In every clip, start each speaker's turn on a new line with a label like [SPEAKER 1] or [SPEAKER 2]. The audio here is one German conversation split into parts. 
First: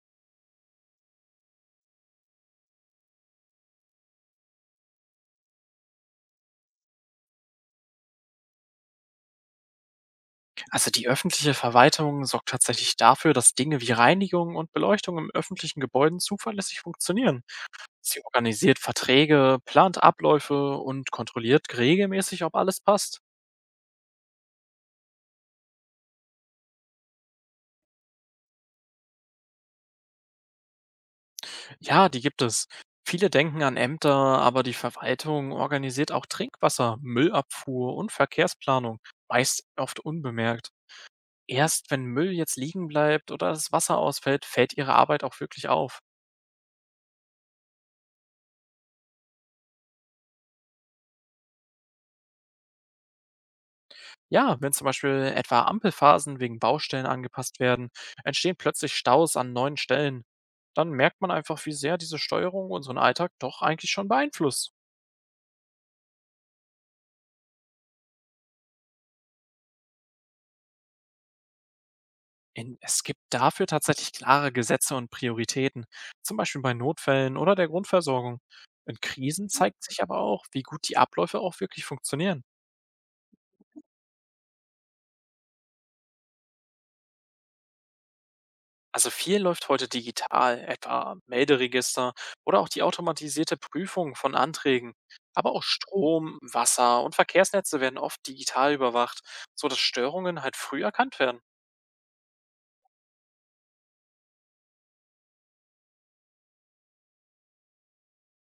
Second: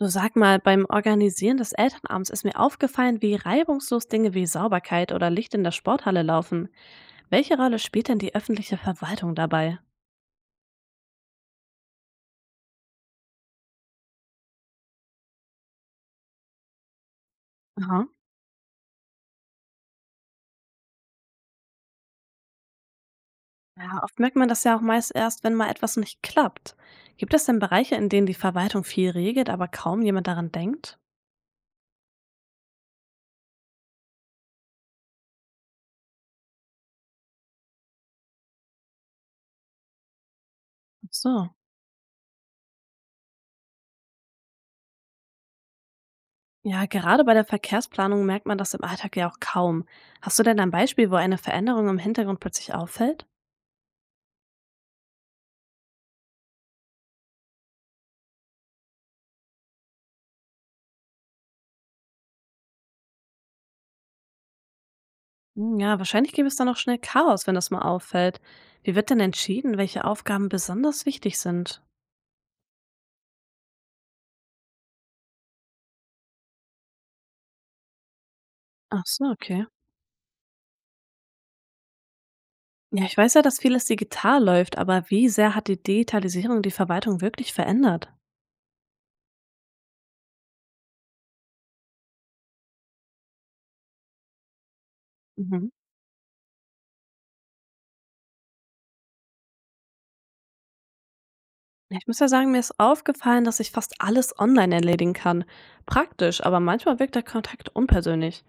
[SPEAKER 1] Du, sag mal, beim Organisieren des Elternabends ist mir aufgefallen, wie reibungslos Dinge wie Sauberkeit oder Licht in der Sporthalle laufen. Welche Rolle spielt denn die öffentliche Verwaltung dabei?
[SPEAKER 2] Also die öffentliche Verwaltung sorgt tatsächlich dafür, dass Dinge wie Reinigung und Beleuchtung im öffentlichen Gebäuden zuverlässig funktionieren.
[SPEAKER 1] Aha.
[SPEAKER 2] Sie organisiert Verträge, plant Abläufe und kontrolliert regelmäßig, ob alles passt.
[SPEAKER 1] Ja, oft merkt man das ja auch meist erst, wenn mal etwas nicht klappt. Gibt es denn Bereiche, in denen die Verwaltung viel regelt, aber kaum jemand daran denkt?
[SPEAKER 2] Ja, die gibt es. Viele denken an Ämter, aber die Verwaltung organisiert auch Trinkwasser, Müllabfuhr und Verkehrsplanung, meist oft unbemerkt.
[SPEAKER 1] Ach so.
[SPEAKER 2] Erst wenn Müll jetzt liegen bleibt oder das Wasser ausfällt, fällt ihre Arbeit auch wirklich auf.
[SPEAKER 1] Ja, gerade bei der Verkehrsplanung merkt man das im Alltag ja auch kaum. Hast du denn ein Beispiel, wo eine Veränderung im Hintergrund plötzlich auffällt?
[SPEAKER 2] Ja, wenn zum Beispiel etwa Ampelphasen wegen Baustellen angepasst werden, entstehen plötzlich Staus an neuen Stellen. Dann merkt man einfach, wie sehr diese Steuerung unseren Alltag doch eigentlich schon beeinflusst.
[SPEAKER 1] Hm, ja, wahrscheinlich gäbe es dann auch schnell Chaos, wenn das mal auffällt. Wie wird denn entschieden, welche Aufgaben besonders wichtig sind?
[SPEAKER 2] Es gibt dafür tatsächlich klare Gesetze und Prioritäten, zum Beispiel bei Notfällen oder der Grundversorgung. In
[SPEAKER 1] Ach so,
[SPEAKER 2] Krisen
[SPEAKER 1] okay.
[SPEAKER 2] zeigt sich aber auch, wie gut die Abläufe auch wirklich funktionieren.
[SPEAKER 1] Ja, ich weiß ja, dass vieles digital läuft, aber wie sehr hat die Digitalisierung die Verwaltung wirklich verändert?
[SPEAKER 2] Also viel läuft heute digital, etwa Melderegister oder auch die automatisierte Prüfung von Anträgen. Aber auch
[SPEAKER 1] Mhm.
[SPEAKER 2] Strom, Wasser und Verkehrsnetze werden oft digital überwacht, so dass Störungen halt früh erkannt werden.
[SPEAKER 1] Ja, ich muss ja sagen, mir ist aufgefallen, dass ich fast alles online erledigen kann. Praktisch, aber manchmal wirkt der Kontakt unpersönlich.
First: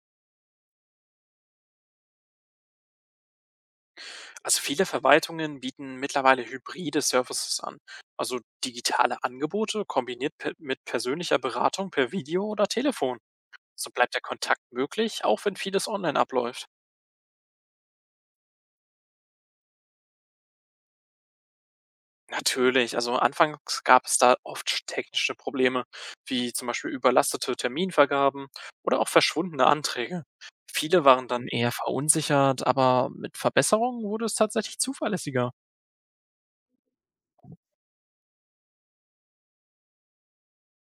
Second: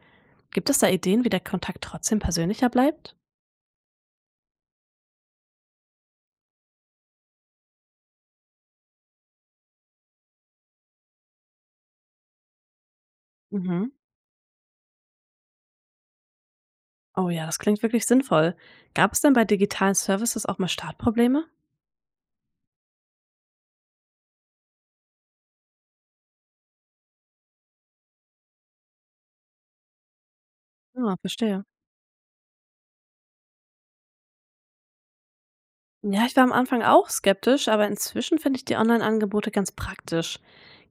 [SPEAKER 1] Gibt es da Ideen, wie der Kontakt trotzdem persönlicher bleibt?
[SPEAKER 2] Also viele Verwaltungen bieten mittlerweile hybride Services an, also digitale Angebote kombiniert mit persönlicher Beratung per Video oder Telefon. So
[SPEAKER 1] Mhm.
[SPEAKER 2] bleibt der Kontakt möglich, auch wenn vieles online abläuft.
[SPEAKER 1] Oh ja, das klingt wirklich sinnvoll. Gab es denn bei digitalen Services auch mal Startprobleme?
[SPEAKER 2] Natürlich, also anfangs gab es da oft technische Probleme, wie zum Beispiel überlastete Terminvergaben oder auch verschwundene Anträge. Viele
[SPEAKER 1] Ja,
[SPEAKER 2] waren dann
[SPEAKER 1] verstehe.
[SPEAKER 2] eher verunsichert, aber mit Verbesserungen wurde es tatsächlich zuverlässiger.
[SPEAKER 1] Ja, ich war am Anfang auch skeptisch, aber inzwischen finde ich die Online-Angebote ganz praktisch.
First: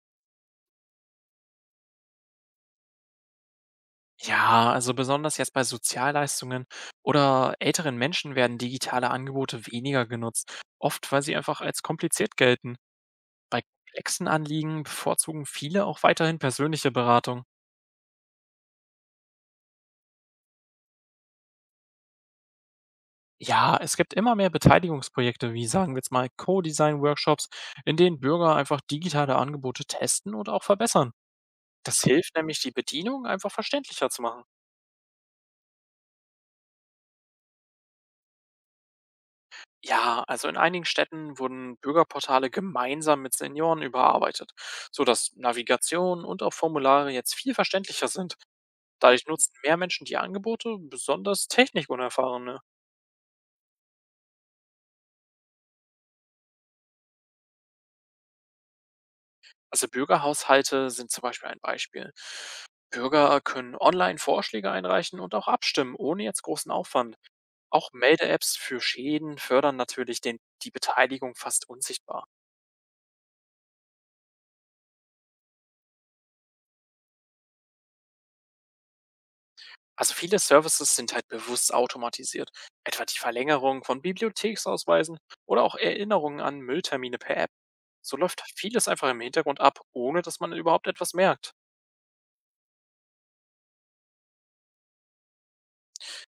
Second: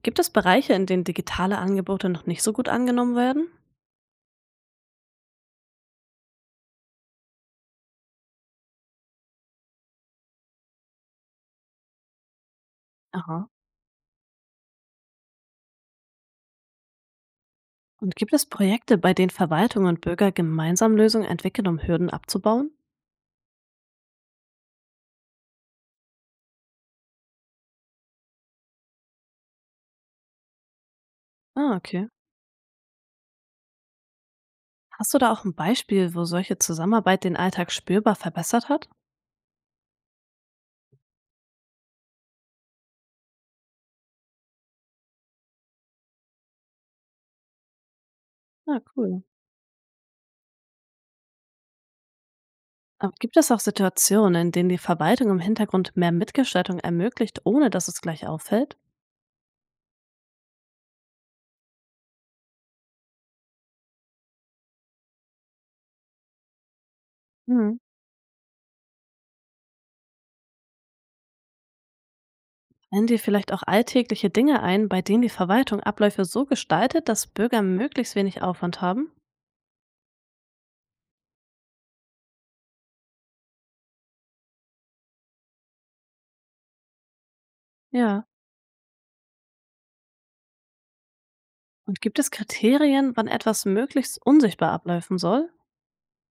[SPEAKER 1] Gibt es Bereiche, in denen digitale Angebote noch nicht so gut angenommen werden?
[SPEAKER 2] Ja, also besonders jetzt bei Sozialleistungen oder älteren Menschen werden digitale Angebote weniger genutzt, oft weil sie einfach als kompliziert gelten.
[SPEAKER 1] Aha.
[SPEAKER 2] Bei komplexen Anliegen bevorzugen viele auch weiterhin persönliche Beratung.
[SPEAKER 1] Und gibt es Projekte, bei denen Verwaltung und Bürger gemeinsam Lösungen entwickeln, um Hürden abzubauen?
[SPEAKER 2] Ja, es gibt immer mehr Beteiligungsprojekte, wie sagen wir jetzt mal Co-Design-Workshops, in denen Bürger einfach digitale Angebote testen und auch verbessern.
[SPEAKER 1] Ah,
[SPEAKER 2] Das
[SPEAKER 1] okay.
[SPEAKER 2] hilft nämlich, die Bedienung einfach verständlicher zu machen.
[SPEAKER 1] Hast du da auch ein Beispiel, wo solche Zusammenarbeit den Alltag spürbar verbessert hat?
[SPEAKER 2] Ja, also in einigen Städten wurden Bürgerportale gemeinsam mit Senioren überarbeitet, sodass Navigation und auch Formulare jetzt viel verständlicher sind.
[SPEAKER 1] Ah, cool.
[SPEAKER 2] Dadurch nutzen mehr Menschen die Angebote, besonders technikunerfahrene.
[SPEAKER 1] Aber gibt es auch Situationen, in denen die Verwaltung im Hintergrund mehr Mitgestaltung ermöglicht, ohne dass es gleich auffällt?
[SPEAKER 2] Also Bürgerhaushalte sind zum Beispiel ein Beispiel. Bürger können online Vorschläge einreichen und auch abstimmen, ohne jetzt großen Aufwand.
[SPEAKER 1] Hm.
[SPEAKER 2] Auch Melde-Apps für Schäden fördern natürlich die Beteiligung fast unsichtbar.
[SPEAKER 1] Fallen dir vielleicht auch alltägliche Dinge ein, bei denen die Verwaltung Abläufe so gestaltet, dass Bürger möglichst wenig Aufwand haben?
[SPEAKER 2] Also viele Services sind halt bewusst automatisiert, etwa die Verlängerung von Bibliotheksausweisen oder auch Erinnerungen an Mülltermine per App. So
[SPEAKER 1] Ja.
[SPEAKER 2] läuft vieles einfach im Hintergrund ab, ohne dass man überhaupt etwas merkt.
[SPEAKER 1] Und gibt es Kriterien, wann etwas möglichst unsichtbar ablaufen soll?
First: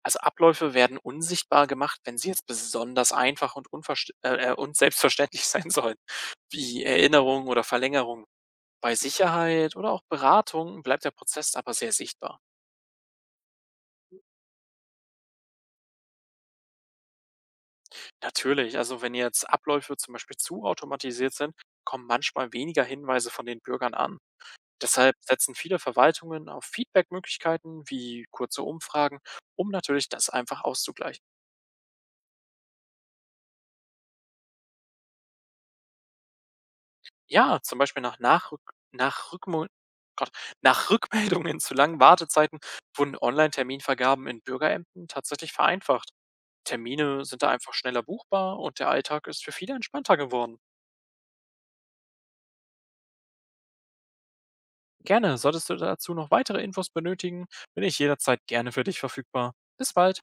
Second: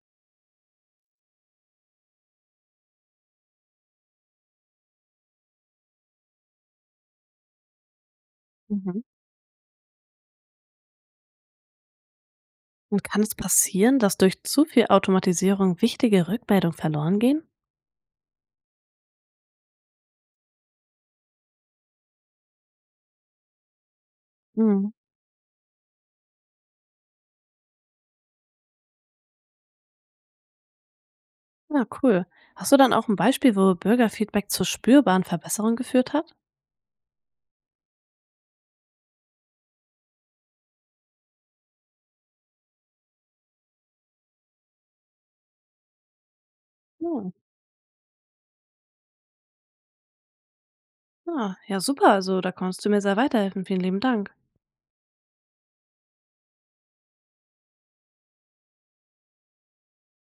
[SPEAKER 2] Also, Abläufe werden unsichtbar gemacht, wenn sie jetzt besonders einfach und unverst und selbstverständlich sein sollen, wie Erinnerungen oder Verlängerungen. Bei
[SPEAKER 1] Mhm.
[SPEAKER 2] Sicherheit oder auch Beratung bleibt der Prozess aber sehr sichtbar.
[SPEAKER 1] Und kann es passieren, dass durch zu viel Automatisierung wichtige Rückmeldungen verloren gehen?
[SPEAKER 2] Natürlich, also wenn jetzt Abläufe zum Beispiel zu automatisiert sind, kommen manchmal weniger Hinweise von den Bürgern an.
[SPEAKER 1] Mhm.
[SPEAKER 2] Deshalb setzen viele Verwaltungen auf Feedbackmöglichkeiten wie kurze Umfragen, um natürlich das einfach auszugleichen.
[SPEAKER 1] Ja, cool. Hast du dann auch ein Beispiel, wo Bürgerfeedback zur spürbaren Verbesserung geführt hat?
[SPEAKER 2] Ja, zum Beispiel nach Nachrück nach Rückmol Gott, nach Rückmeldungen zu langen Wartezeiten wurden Online-Terminvergaben in Bürgerämtern tatsächlich vereinfacht.
[SPEAKER 1] Ja,
[SPEAKER 2] Termine sind da einfach schneller buchbar und der Alltag ist für viele entspannter geworden.
[SPEAKER 1] ja, ja, super. Also da konntest du mir sehr weiterhelfen. Vielen lieben Dank.
[SPEAKER 2] Gerne, solltest du dazu noch weitere Infos benötigen, bin ich jederzeit gerne für dich verfügbar. Bis bald.